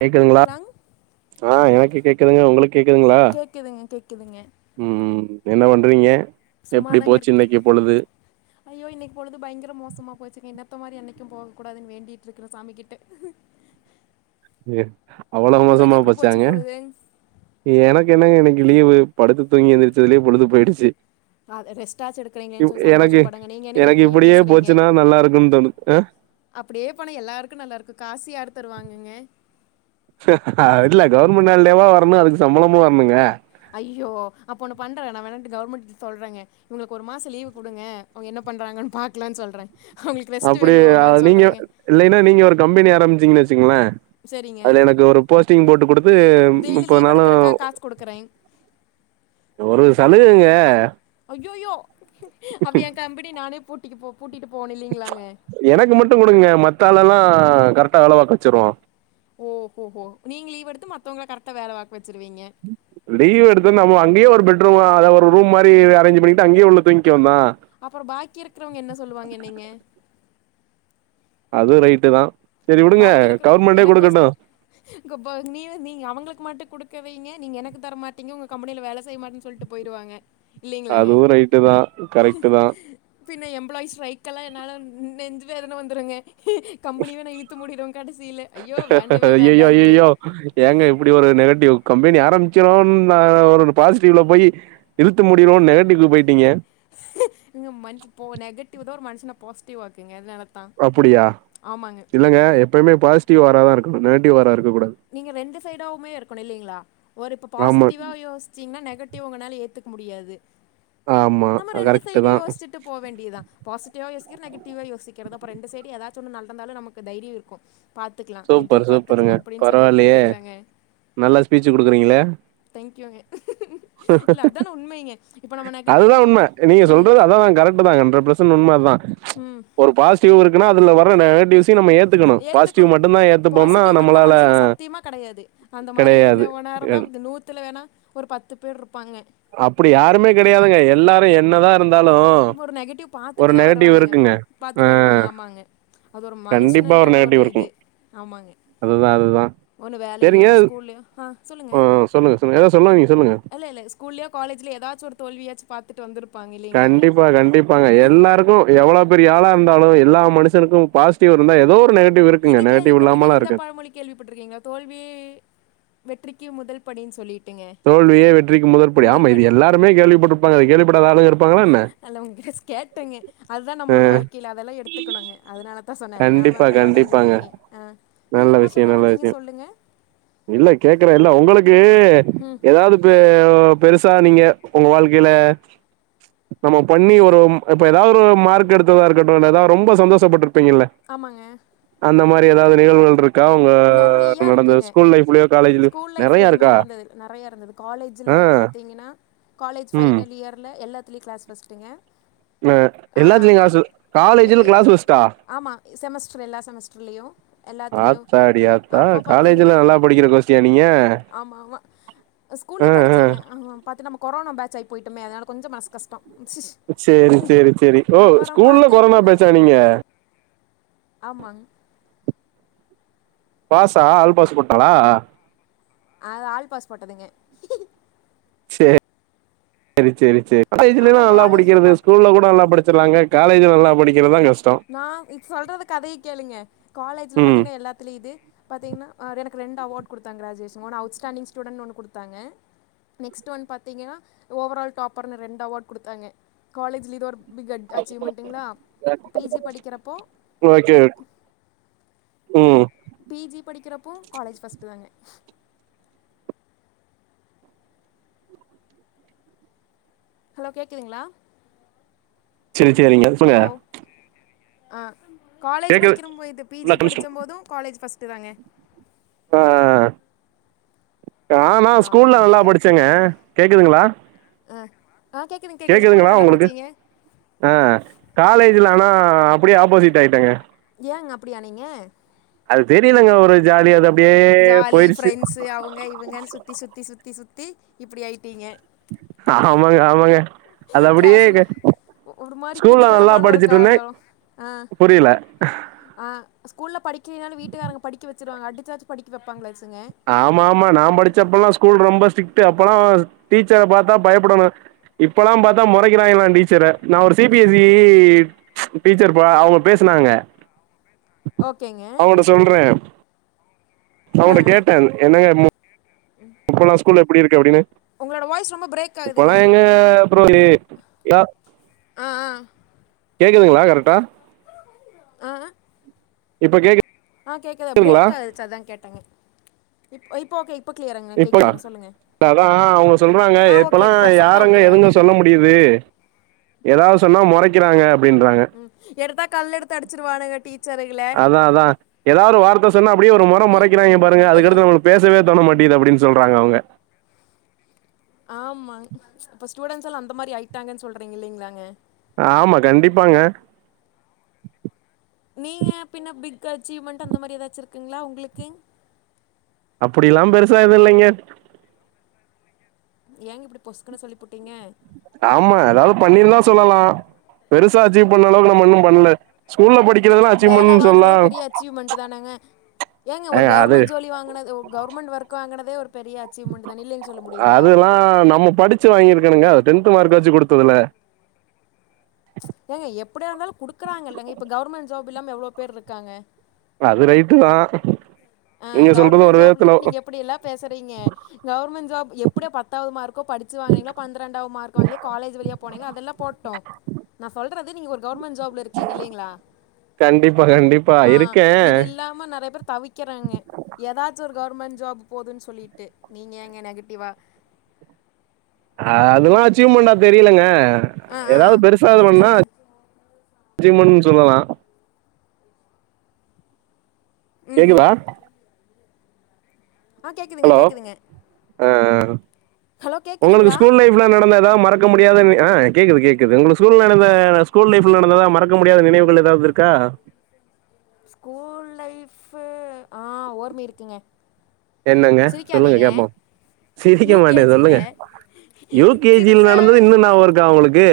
கேக்குதுங்ளா லாங் ஆ எனக் கேக்குதுங்க உங்களுக் கேக்குதுங்ளா கேக்குதுங்க கேக்குதுங்க ம் என்ன பண்றீங்க எப்டி சும்மாதாங் போச்சு இருக்கே இன்னைக்கு பொழுது ஐயோ இன்னைக் பொழுது பயங்கர மோசமா போச்சுங்க இன்னத்த மாதிரி என்னைக்கு போகக்கூடாதுனு வேண்டிட்டு இருக்கே சாமிகிட்ட எ அவ்ளோ மோசமா உங்களுக்கு எப்படி போச்சு போச்சாங்க பொழுது எனக்கு என்னங்க இன்னைக் லீவு படுத்து தூங்கி எந்திரிச்சதுலே பொழுது போயிடுச்சு அது ரெஸ்டாச்சு எடுக்கிறீங்களேன்னு சொல்லி எனக்கு சந்தோஷப்படுங்க நீங்க என்னங்க எனக்கு இப்படி இப்டியே பேசுறீங்க போச்சுனா நல்லா இருக்குனு தோணுது ஆ அப்டியே போனா எல்லாருக்கு நல்லா இருக்கு காசு யாரு தருவாங்கங்க அ இல்ல கவர்மெண்ட் ஹாலிடேவா வரணு அதுக்கு சம்பளமு வரணுங்க ஐயோ அப்ப ஒண்ணு பண்றே நா வேணாட் கவர்மெண்ட்ட சொல்றேங்க இவங்களுக் ஒரு மாசம் லீவ் குடுங்க அவங்க என்ன பண்றாங்கனு பாக்கலானு சொல்றே அவங்களுக் ரெஸ்ட் வேணுமாமனு சொல்றேங்க இல்லைனா நீங்க ஒரு கம்பெனி ஆரம்பிச்சீங்கனு வச்சீங்களே சரிங்க அதுல எனக் ஒரு போஸ்டிங் போட்டு குடுத்து டெய்லி முப்பது லீவ் நாளு எடுக்கிறக்கா காசு குடுக்குறேன் ஒரு சலுகங்க அய்யயோ அப்போ ஏ கம்பெனி நானே பூட்டிட்டு போ பூட்டிட்டு போணு இல்லையங்ளாங்க எனக் மட்டு குடுங்க மத்தா ஆலல்லா கரெக்டா வேல பாக்க வச்சிருவோ ஓ ஓஹோ நீங்க லீவ்வெடுத்து மத்தவங்கள கரெக்டா வேல பாக்க வச்சுருவீங்க லீவு எடுத்து நம்ம அங்கேயே ஒரு பெட்ரூம் அ அதாவ ஒரு ரூம் மாறி அரேஞ்சு பண்ணிட்டு அங்கேயே உள்ள தூங்க்கவேண்ட்தா அப்றோ பாக்கி இருக்கறவங்க என்ன சொல்லுவாங்க என்னயங்க அதுவு ரைட்டு தா சேரி விடுங்க பாக்கி இருக்கிற கவர்மெண்டே எனக்கு ஃபர்ஸ்ட் குடுக்கட்டு இங்க ப நீ நீ அவங்களுக்கு மட்டு குடுக்க வைங்க நீங்க எனக்கு தர மாட்டீங்க உங்க கம்பெனியில வேல செய்ய மாட்டேனு சொல்லிட் போய்றுவாங்க அதுவு ரைட்டு தா கரெக்டு தா பின்ன எம்ப்ளாயிஸ் ரைக் எல்லா என்னால நெஞ்ச எதன வந்துருங்க கம்பெனிவே நா இழுத் மூடிறுவோ கடைசியில ஐயோ வேண்டவே ஐயையோ வேண்டான்டு ஐயையோ ஏங்க இப்டி ஒரு நெகட்டிவ் கம்பெனி ஆரம்பிச்சிடுவோனு நா ஒரு பாசிட்டிவ்ல போயி இழுத்து மூடிறுவோம் நெகட்டிவ்க்கு போயிட்டீங்க இங்க மனச் நெகட்டிவ் தான் ஒரு மனுஷன பாசிட்டிவ் வாக்குங்க அதனால தான் அப்டியா ஆமாங்க. இல்லைங்க எப்பயுமே பாசிட்டிவ் வாராதான் இருக்கணும் நெகட்டிவ் வாரா இருக்க கூடாது நீங்க ரெண்டு சைடாவுமே இருக்கணும் இல்லைங்களா ஒரு இப்ப ஆமா பாசிட்டிவா யோசி சிங்கனா நெகட்டிவ் உங்கனால ஏத்துக்க முடியாது ஆமா நம்ம ரெண்டு கரெக்ட்டு சைடும் தான் யோசிச்சுட் ட்டு போ வேண்டியதான் பாசிட்டிவா யோசிக்கிற நெகட்டிவா யோசிக்கிறது அப்ப ரெண்டு சரி ஏதாச்சு நடந்தாலும் நமக்கு தைரியம் இருக்கும் பாத்துக்கலாம் சூப்பர் சூப்பருங்க எதிர்பாத்துக்கலாம் அப்டின்னு சொல்லியிருக்கோம் பரவாயில்லயே இல்லைங்களாங்க நல்லா ஸ்பீச்சு குடுக்குறீங்களே தேங்க்யூங்க இல்ல அதான் உண்மைங்க இப்ப நம்ம நெகட்டிவ் அதுதான் இப்ப உண்ம நீங்க ம் சொல்றது அதான் கரெக்ட்டு தான் ஹண்ட்ரட் பெர்சன்ட் உண்ம அதான் ம் ஒரு பாசிட்டிவ் இருக்குனா அதுல வர நெகட்டிவ்ஸ்சயும் நம்ம ஏத்துக்கணும் பா க்கணும் பாசிட்டிவ் மட்டும் தான் மனுஷனுக்கு சத்தியமா கெடையாது அந்த மாதிரி கெடையாது இருந்தவ நேரான் நூத்துல வேணா ஒரு பத்து பேர் இருப்பாங்க அப்டி யாருமே கெடையாதுங்க எல்லாரும் என்னதா இருந்தாலு ஒரு நெகட்டிவ் ஒரு பாத்துட்டு தான் நெகட்டிவ் வருவானுக இருக்குங்க ஆ பாத்துட்டு வருவாங்க ஆமாங்க அது ஒரு கண்டிப்பா மனுஷனுர்களோட ஒரு நெகட்டிவ் இருக்கு இது ஆமாங்க அதுதா அதுதா ஒன்னு வேலையிலயோ செரிங்க இல்ல ஸ்கூல்லயோ ஆ சொல்லுங்க ஆ சொல்லுங்க சொல்லுங்க ஏதோ சொல்ல வந்தீங்க சொல்லுங்க இல்ல இல்ல ஸ்கூல்லயோ காலேஜ்லயோ ஏதாச்சு ஒரு தோவியாச்சு பாத்துட்டு வந்தருப்பாங்க இல்லைங்களாங்க கண்டிப்பா கண்டிப்பாங்க எல்லாருக்கும் எவ்ளோ பெரிய ஆளா இருந்தாலும் எல்லா மனுஷனுக்கும் பாசிட்டிவ் இருந்தா ஏதோ ஒரு நெகட் டிவ் இருக்குங்க இது நெகட்டிவ் இல்லாமலாம் இருக்காது கேள்விப்பட்டிருக்கீங்க தோல்வியே வெற்றிக்கு முதல் படின்னு சொல்லிட் தோல்வியே வெற்றிக்கு முதற்படி ஆமா இது எல்லாருமே கேள்விப்பட்டிருப்பாங்க கேள்விப்படாத ஆளு இருப்பாங்களா என்ன நா உங்கிட்ட கேட்டேங்க அதுதான் நம்மளோட வாழ்க்கையில அதெல்லா எடுத்துக்கணுங்க அதனால தா சொன்ன இல்லாமல் கண்டிப்பா வேறு எதும் கண்டிப்பாங்க இல்லைங்க ஆ நீங்க நல்ல என்னமோ விஷயோ சொல்ல நல்ல வந்தீங்க விஷயோ சொல்லுங்க இல்ல கேக்குறேன் இல்ல உங்களுக்கு ம் ஏதாவது பெ பெருசா நீங்க உங்க வாழ்க்கையில நம்ம பண்ணி ஒரு இப்ப ஏதாவது ஒரு மார்க் எடுத்ததா இருக்கட்டும் ஏதாவது ரொம்ப சந்தோஷப்பட்டு இருப்பிங்கள ஆமாங்க அந்த மாரி ஏதாவது நிகழ்வுகள் இரு க்கா உங்க நெறையா நடந்த இருக்குங்க ஸ்கூல் லைஃப்லயோ காலேஜ்லயு நறையா இருக்கா காலேஜில ஆ பார்த்தீங்கன்னா காலேஜ் ம் ஃபைனல் இயர்ல்ல எல்லாத்துலயும் கிளாஸ் ஃபஸ்ட்டுங்க வ ஆ எல்லாத்துலையும் அ காசு எ காலேஜ்ல எ கிளாஸ் ஃபஸ்ட்டா ஆமா செமஸ்டர் எல்லா செமஸ்டர்லயு எல்லாத்துலயும் ஆத்தாடி ஆத்தா அப்போ காலேஜ்ல பாத்தீங்கன்னா நல்லா படிக்கிற கோஷ்டியா நீங்க ஆமா ஆமா ஸ்கூல்லயே படிச் ங்க ஆ பாத்து நம்ம கொரோனா பேட்ச் ஆய் போயிட்டோமே அதனால கொஞ்சம் மனசு கஷ்டம் சேரி சேரி சேரி ஓ ஸ்கூல்ல கொரோனா பாத்தீங்கன்னா பேச்சா நீங்க ஆமா பாசா ஆல் பாஸ் போட்டானா அ ஆள் பாஸ் போட்டதுங்க சேரி சேரி சேரி சேரி காலேஜ்லயே அப்போ நல்லா காலேஜ்ல படிக்கிறது பாத்து ஸ்கூல்ல கூட நல்லா படிச் ச்சுறாங்க காலேஜ்ல நல்லா படிக்கிறதான் கஷ் நான் இப்ப சொல்றத கதைய கேளுங்க காலேஜ்ல ம் பாத்தீங்கன்னா எல்லாத்துலயும் இது பார்த்தங்கன்னா எனக்கு ரெண்டு அவார்ட் குடுத்தாங்க கிரஜுவேஷன் ஒன்னு அவுட்ஸ்டாண்டிங் ஸ்டூடண்ட் ஒன்னு குடுத்தாங்க நெக்ஸ்ட் ஒன் பாத்தீங்கன்னா ஓவரால் டாப்பர்னு ரெண்டு அவார்ட் குடுத்தாங்க காலேஜ்லீடர் பிக் அச்சீவ்மெண்ட்டுங்களா பி ஜி படிக்கறப்போ ஓகே ம் பி ஜி படிக்கறப்போ காலேஜ் ஃபர்ஸ்ட்டு தாங்க ஹலோ கேட்குதுங்களா சரி சரிங்க சொல்லுங்க ஹலோ ஆ காலேஜ் கேக்குது படிக்கிறும் போ இது பி ஜி படிச்ச போது காலேஜ் ஃபஸ்ட்டு தாங்க ஆ ஆ நானா ஆமாம் ஸ்கூல்ல நல்லா அப்படிதான் படிச்சேங்க கேட்குதுங்களா அ அ கேக்குதுங் கேட்குதுங்களா உங்களுக்கு ஆ காலேஜ்ல ஆனா அப்டே ஆப்போசிட் ஆய்ட்டங்க ஏங்க அப்டி ஆனீங்க அது தெரிலங்க ஒரு ஜாலிய அத ஜாலி ஃப்ரெண்ட்ஸு அவங்க இவங்கன்னு சுத்தி சுத்தி சுத்தி சுத்தி இப்டி ஆய்ட்டீங்க ஆமாங்க ஆமாங்க அது அப்டியே கிளாஸுன்னு இருக்கு ஒரு மாரி குதுகலமான ஒரு காதல ஆ புரியல ஆ ஸ்கூல்ல படிக்கலினாலு வீட்டுக்காரங்க படிக்க வச்சுருவாங்க அடிச்சாச்சு படிக்க வைப்பாங்களாச்சுங்க ஆமா ஆமா நா படிச்சப்பல்லா ஸ்கூல் ரொம்ப ஸ்ட்ரிக்ட் அப்பெல்லா டீச்சர பாத்தா பயப்படணு இப்பொல்லா பாத்தா மொறைக்கிறாய்ங்களா டீச்சர நா ஒரு C B S C teacher போ அவங்க பேசுனாங்க ஓகேங்க சொல்றே ஆ அவன ஆ கேட்ட என்னங்க [inaudible] இப்பல்லா ஸ்கூல்ல எப்டி இருக்கு அப்டின்னு உங்களோட வாய்ஸ் ரொம்ப பிரேக் ஆகுதுங்க இப்பல்லா எங்கங்க ப்ரோ லி ய ஆ ஆ கேட்குதுங்களா கரட்டா அஅ இப்ப கேக்கு ஆ கேட்கதா பிரேக் ஆயிருச்சி அதா கேட்டங்க இப்ப இப்போ ஓகே இப்போ கிளியராங்க இப்ப கேட்குதுங்க சொல்லுங்கள் ப அதா அவுங்க சொல்றாங்க ஆ ஓகே இப்பலா பர்ஃபெக்டாக யாரங்க எதுங்க ஓகேவாங்க சொல்ல முடி டிவு எதாவது சொன்னா மொறைக்கிறாங்க அப்டின்றாங்க ம் எடுத்தா கல் எடுத்து அடிச்சிருவானுங்க டீ அதா அதா எதாவது ஒரு வார்த்த சொன்னா அப்டே ஒரு மொற இல்லை மொறைக்கிறாய்ங்க பாருங்க இல்லை அதுக்கடுத்து நம்மளுக்கு பேசவே தோண மாட்டிது அப்டின்னு சொல்றாங்க அவுங்க ஆமா இப்போ ஸ்டூடெண்ட்ஸ் எல்லா அந்த மாரி ஆய்ட்டாங்கன்னு சொல்றீங்க இல்லைங்களாங்க ஆமா கண்டிப்பாங்க நீங்க பின்ன பிக் அச்சீவ்மெண்ட் அந்த மாதிரி எதாச்சிருக்குங்களா உங்களுக்கு அப்டில்லா பெருசா எது இல்லைங்க ஏங்க இப்டி பொசுக்குன்னு சொல்லி புட்டீங்க ஆமா எதாவது பண்ணிருந்தா சொல்லலா பெருசா அச்சீவ் பண்ண அளவுக்கு நம்ம இன்னு பண்ல ஸ்கூல்ல படிக்கிறதெல்லா வேல அச்சீவ்மண் சொல்லா வாங்குனதே பெரிய அச்சீவ்மெண்ட் தானங்க ஏங்க ஒரு கவர்மெண்ட் ஜோலி வாங்கனது ஒரு கவர்மெண்ட் ஒர்க் வாங்கனதே ஒரு பெரிய அச்சீவ்மெண்ட் தா இல்லைன்னு சொல்ல முடியுங்களா ஆ நம்ம படிச் சு வாங்கிருக்கனுங்க டென்த் மார்க் வச்சு குடுத்ததுல ஏங்க எப்டியா இருந்தாலு குடுக்குறாங்கல்லங்க இப்ப கவ்ர்மெண்ட் ஜாப் இல்லாம எவ்ளோ பேர் இருக்காங்க அது ரைட்டு தா நீங்க சொல்றது ஒரு விதத்துல ஒ ஒ அப்புடி எல்லா பேசுறீங்க கவர்மண்ட் ஜாப் எப்புட்யா பத்தாவு மார்க்கு படுச்சு வாங்குனீங்களோ பன்டுரெண்டாவ் மார்க் வாங்கிளே காலேஜ் வழியா போனேங்களோ அதெல்லா போ டு நா சொல்றது நீங்க ஒரு கவர்மண்ட் ஜாப்ல இருக்கீங்க இல்லெங்ளா கண்டிப்பா கண்டிப்பா ஆ இருக்கே இது இல்லாம நறையா பேர் தவி க்கெறாங்க எதாச்சு ஒரு கவர்மண்ட் ஜாப் போதுன்னு சொல்லிட்டு நீங்க எங்க நெகட்டிவ்வா ஆ அதெல்லா அச்சீவ்மெண்டா தெரிலங்க ஆ ஆ ஆ எதாவு பெருசா இது பண்ணா புரிஞ்சுதுங்க அச்சீவ்மென்ட் ன்னு சொல்லலா ம் ம் கேக்குதா ஆ கேக்குதுங்க ஹலோ கேக்குதுங்க ஆ ஹலோ கேக்குதுங்களா ஸ்கூல நடந்த எதாவ் மறக்க முடியாதுனு அ கேக்குது கேக்குது உங்க ஸ்கூல்ல நடந்த ஸ்கூல் லைஃப்ல நடந்ததா மறக்க மறக்க முடியாத நினைவுகள் எதாவ்து இருக்கா ஸ்கூல் லைஃப்பு ஆ ஓர்மி இருக்குங்க என்னங்க சொல்லுங்க கேப்போ யூ கே ஜி ல யூ கே ஜி ல சிரிச்சா நடந்தது இன்னு ஞாபகம் இருக்கா உங்களுக்கு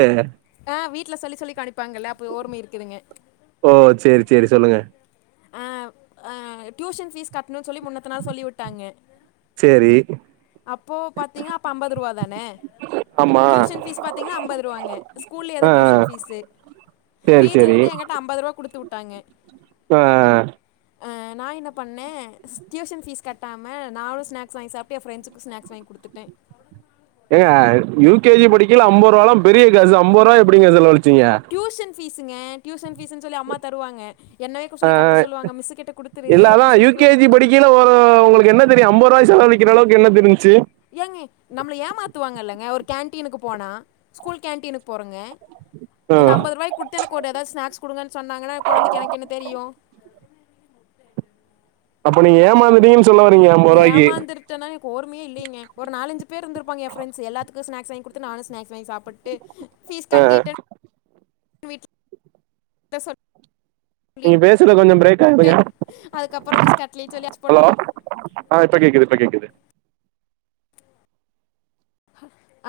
வீட்ல சொல்லி சொல்லி கணிப்பாங்கல்ல அப்ப ஓரீமி இருக்குதுங்க ஓ சேரி சேரி சொல்லுங்க ஆ டியூஷன் ஃபீஸ் கட்ணுன் சொல்லி முன்னத்த நாள் சொல்லி உட்டாங்க சேரி அப்போ பாத்தீங்கன்னா அப்ப அம்பது ருவா தான ஆமா டியூசன் ஃபீஸ் பாத்தீங்கனா அம்பது ருவா ங்க ஸ்கூலெயே ஆ தா டியூஷன் ஃபீஸ்ஸு சேரி சேரி அப்பா அம்பது ருவா குடுத்து உட்டாய்ங்க ஆ ஆ ஆ நா என்ன பண்ணே டியூஷன் ஃபீஸ் கட்டாம நானு ஸ்நாக்ஸ் வாங்கி சாப்ட்டு ஏ ஃப்ரெண்ட்ஸுக்கும் ஸ்நாக்ஸ் வாங்கி குடுத்துட்டே ஏங்க யூ கே ஜி படிக்கைல்ல அம்பொர்வாலா பெரிய காசு அம்பொர்வாயா எப்பிடிங்க செல வளிச்சீங்க டியூஷன் ஃபீஸுங்க டியூஷன் ஃபீஸ்ன்னு சொல்லி அம்மா தருவாங்க என்னவே குக் சொல்லி கட்ட சொல்லுவாங்க மிஸ்ஸு கிட்ட குடுத்துரு அப்டி சொல்லி கு கீழ ஒரு உங்களுக்கு என்ன தெரியு அம்பொர்வா செலவு விக்கிற அளவுக்கு என்ன தெருந்ச்சு ஏங்க நம்மள ஏமாத்துவாங்க இல்லங்க ஒரு கேன்டீன்க்கு போனா ஸ்கூல் கேன்டீன்க்கு போறொங்க ஆ இந்த அம்பர்ரூவாய்க் குடுத்து எனக்கு ஒரு எதாவ்து ஸ்நேக்ஸ் குடுங்கன்னு சொன்னாங்கன்னா கொழந்தெக்கு எனக்கு என்ன தெரியு அப்ப நீங்க ஏமாந்துட்டீங் சொ ஏமாந்திரு ட்டனா இப்ப கோருமியே இல்லங்க ஒரு நாலஞ்சு பேர் இருந்திருப்பாங்க ஏ ஃப்ரெண்ட்ஸுஎல்லாத்துக்கு ஸ்நேக்ஸ் வாங்கி குடுத்து நானு ஸ்நேக்ஸ் வாங்கி சாப்புட்டு ஃபீஸ் கட்டிட்டன் வீட் ல சொல் லீ நீங்க பேசுறது கொஞ்சம் பிரேக் ஆகுதுங்க டன் அதுக்கப்பறோ ஃபீஸ் கட்லன் சொல்லி அடி போ ஹலோ ஆ இப்ப கேக்குது இப்ப கேக்குது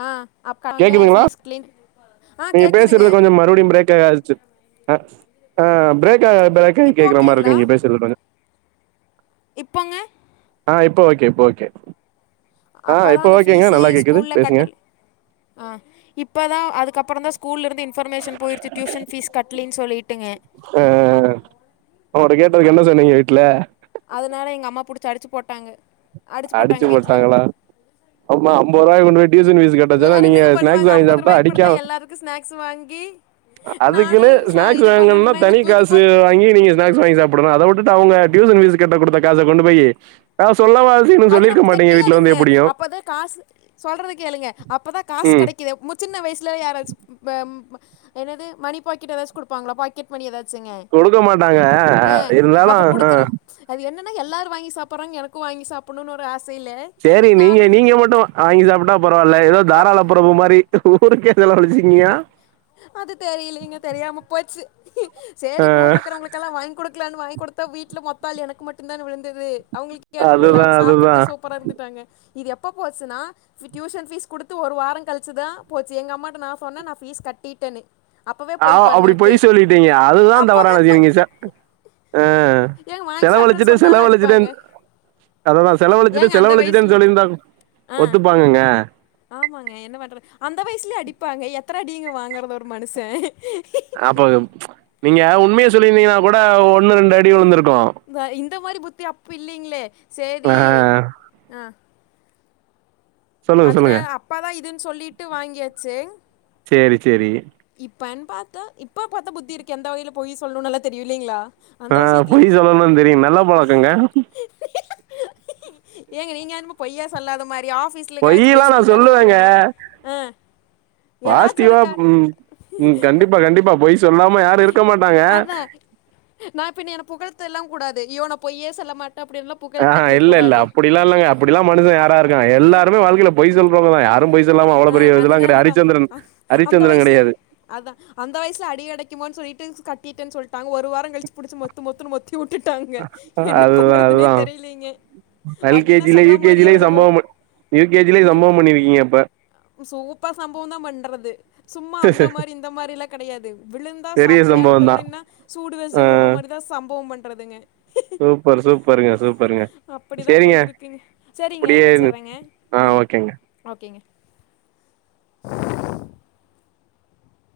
ஆ அக்காய்ங்க கேக்குதுங்களா ஃபீஸ் க்ளீன் நீங்க பேச்றது கொஞ்சொ மறுபடியு ப்ரேக் ஆச்சு ஆ ஆ ப்ரேக் ஆ இப் ப்ரேக் ஆயி இப்போ கேக்குற மார் இருக்கு ஓகேங்களா நீங்க பேசுறது கொஞ்சொ இப்பொங்க ஆ இப்போ ஓகே இப்போ ஓகே ஆ அப்ப தா இப்ப அந்த ஓகேங்க ஃபீஸே நல்லா கேக்குது ஸ்கூல்ல பேசுங்க கட்ட ஆ இப்போ தா அதுக்கப்பறோ தா ஸ்கூல்ல இருந்து இன்ஃபர்மேஷன் போயிடுச்சு டியூஷன்ஃபீஸ் கட்லின்னு சொல்லிட்டுங்க அ அப்றோ கேட்டதுக்கு என்ன சொன்னீங்க வீட்ல அதனால எங்க அம்மா புடிச்சி அடிச்சி போட்டாங்க அடிச்சு அடிச்சி போட்டாங்க வீட்டில் போட்டாங்களா ஆமா அம்போது ரூவாய கொண்டு போய் டியூசன் ஃபீஸ் கட்ட சொன்னா வேறு நீங்க என்னங்க ஸ்நாக்ஸ் பண்ணுவாங்க வாங்கி ஐம்பது சாப்டா ரூபாய்க்கு கொடுத்தா அடிக்காமே எல்லாருக்கும் ஸ்நாக்ஸ் வாங்கி அதுக்குன்னு நானும் ச ஸ்நாக்ஸ் இது வாங்கணுனா பண்ணணுன்னா என்னை தனி தூக்கி காசு போட்டு வாங்கி நீங்க ஸ்நாக்ஸ் வாங்கி சாப்பிடணு அத வுட்டுட்டு அவுங்க டியூசன் ஃபீஸ் கட்ட குடுத்த காச கொண்டு போயி அ சொல்லவா செய்யணு அது சொல்லிருக்க நமக்கு மாட்டீங்க வீட்ல வந்து தெரியாதுங்களே எப்டியு அப்பதா காசு சொல்றது கேளுங்க அப்பதா காசு ம் கெடைக்கு எ முத் சின்ன வயசுல யாராச்சு ப ம் ம என்னது மணி பாக்கெட் ஏதாச்சு குடுப்பாங்களா பாக் கெட் மணி ஏதாச்சுங்க குடுக்க மாட்டாங்க அ இருந்தாலு அப்ப ஆ குடுக்குறே அது என்னன்னா எல்லாரு வாங்கி சாப்பிடுறாங்க எனக்கு வாங்கி சாப்பிணுனு ஒரு ஆ ஸ் செரி நீங்க நீங்க மட்டு வாங்கி சாப்டா பரவால்ல எதோ ப தாராள பிரபு மாரி ஊருக்கே செலவலிச்சிக்கிங்யா அது தெரியலீங்க தெரியாம போச்சு செரி ஆ கூட இருக்குறவங்கக்கெல்லா வாங்கி குடுக்கலானு வாங்கி குடு த்த வீட்ல மொத்தாள் எனக்கு மட்டு தான விழுந்தது அவுங்களுக்கு யாருக்கு விழுகல அதுதா அவுங்க அதுதா சாப்பிட்டு சூப்பரா இருந்துட்டாங்க இது எப்ப போச்சுனா ஃபி டியூஷன் ஃபீஸ் குடுத்து ஒரு வாரோ கழிச்சி தா போச்சு எங்க அம்மாட்ட நா சொன்னே நா ஃபீஸ் கட்டிட்டேன்னு அப்பவே போய் ஆவ் பாருங்க அப்டி எனக்கு. பொய் சொல்லிட்டீங்க அதுதா அப்பவே தவறானது போய் நீங்க ச அ ஏங்க வாங்கி சாப்பிட்டேன்னு செலவழிச்சுட்டு சொன்னாலும் அடிப்பாங்க. செலவுவழிச்சுட்டேனு அதுதா செலவழிச்சிட்டு ஏங்க அந்த வயசுல செலவழிச்சிட்டேன்னு சொல்லிருந்தாங் ஆ ஒத்துப்பாங்கங்க ஆமாங்க என்ன பண்றது அந்த வயசுலயு அடிப்பாங்க எத்தன அடிங்க வாங்கறது ஒரு மனுஷே அப்போ நீங்க உண்மைய சொல்லிருந்தீங்கன்னா கூட ஒன்று ரெண்டு அடி விழுந்திருக்கு இந்த இந்த மாரி புத்தி அப்போ இல்லைங்களே செரி ஆ ஆ சொல்லுங்க அதுன சொல்லுங்க அப்பதா இதுன்னு சொல்லிட்டு வாங்கியாச்சேங் சேரி சேரி இப்பன்னு பாத்த இப்ப பாத்த புத்தி இருக்கு எந்த வகைல பொய் சொல்லணுனு ல்லா தெரியு இல்லைங்களா ஆ அந்த விஷயத்தில் பொய் சொல்லணுனு தெரியு நல்ல பழக்கங்க ஏங்க நீங்க என்னமோ பொய்யோ சொல்லாத மாரி ஆஃபிஸ் பொய் எல்லா நா சொல்லுவேங்க ஆ ஏதாச்சும் ஒரு பாசிட்டிவா கார் ம் ம் இப்ப- கண்டிப்பா கண்டிப்பா பொய் சொல்லாம யாரு இருக்க மாட்டாங்க நா பின் என்ன புகழ்த எல்லா கூடாது ய்யோ நா பொய்யே செல்ல மாட்டே அப்டின்ல்லா ஆ ஹ இல்ல இல்ல அப்டிலா இல்லங்க அப்டிலா மனுஷே யாரா இருக்க எல்லாருமே வாழ்க்கைல பொய் சொல் ப்ப தா யாரு பொய் சொல்லாம அவ்ளோ ஆ பெரிய இதெல்லா கெடையாது அதனாலதான் அரிச்சந்திரன் அரிச்சந்திரன் கெடையாது அதா அந்த வயசுல அடி கெடைக்குமோனு சொல்லிட்டு கட்டிடேனு சொல்ட்டாங்க ஒரு வாரோ கழிச்சு புடிச்சு மொத்து மொத்துனு மொத் தி வுட்டுட்டாங்க என்ன அதுதா பண்றதுனே அதுதா தெரிலேங்கே எல் கே ஜி ல யூ கே ஜி லேயு சம்பவோ ப யூ கே ஜி லேயு சம்பவோ பண்ணிருக்கீங்க அப்ப சூப்பா சம்பவோ தா பண்றது சும்மா அந்த மாரி இந்த மாரி எலா கெடையாது விழுந்தா பெரிய சாட்டையால சம்பவந்தா விழுகணு இன்னா சூடு வச்சு ஆ விடுற மாரிதா சம்பவோ பண்றதுங்க சூப்பர் சூப்பருங்க சூப்பருங்க அப்டி தா சேரிங்க போய்ட்டுருக்குங்க செரிங்க அப்டியே வச்சுறேங்க ஆ ம் ஓகேங்க ஓகேங்க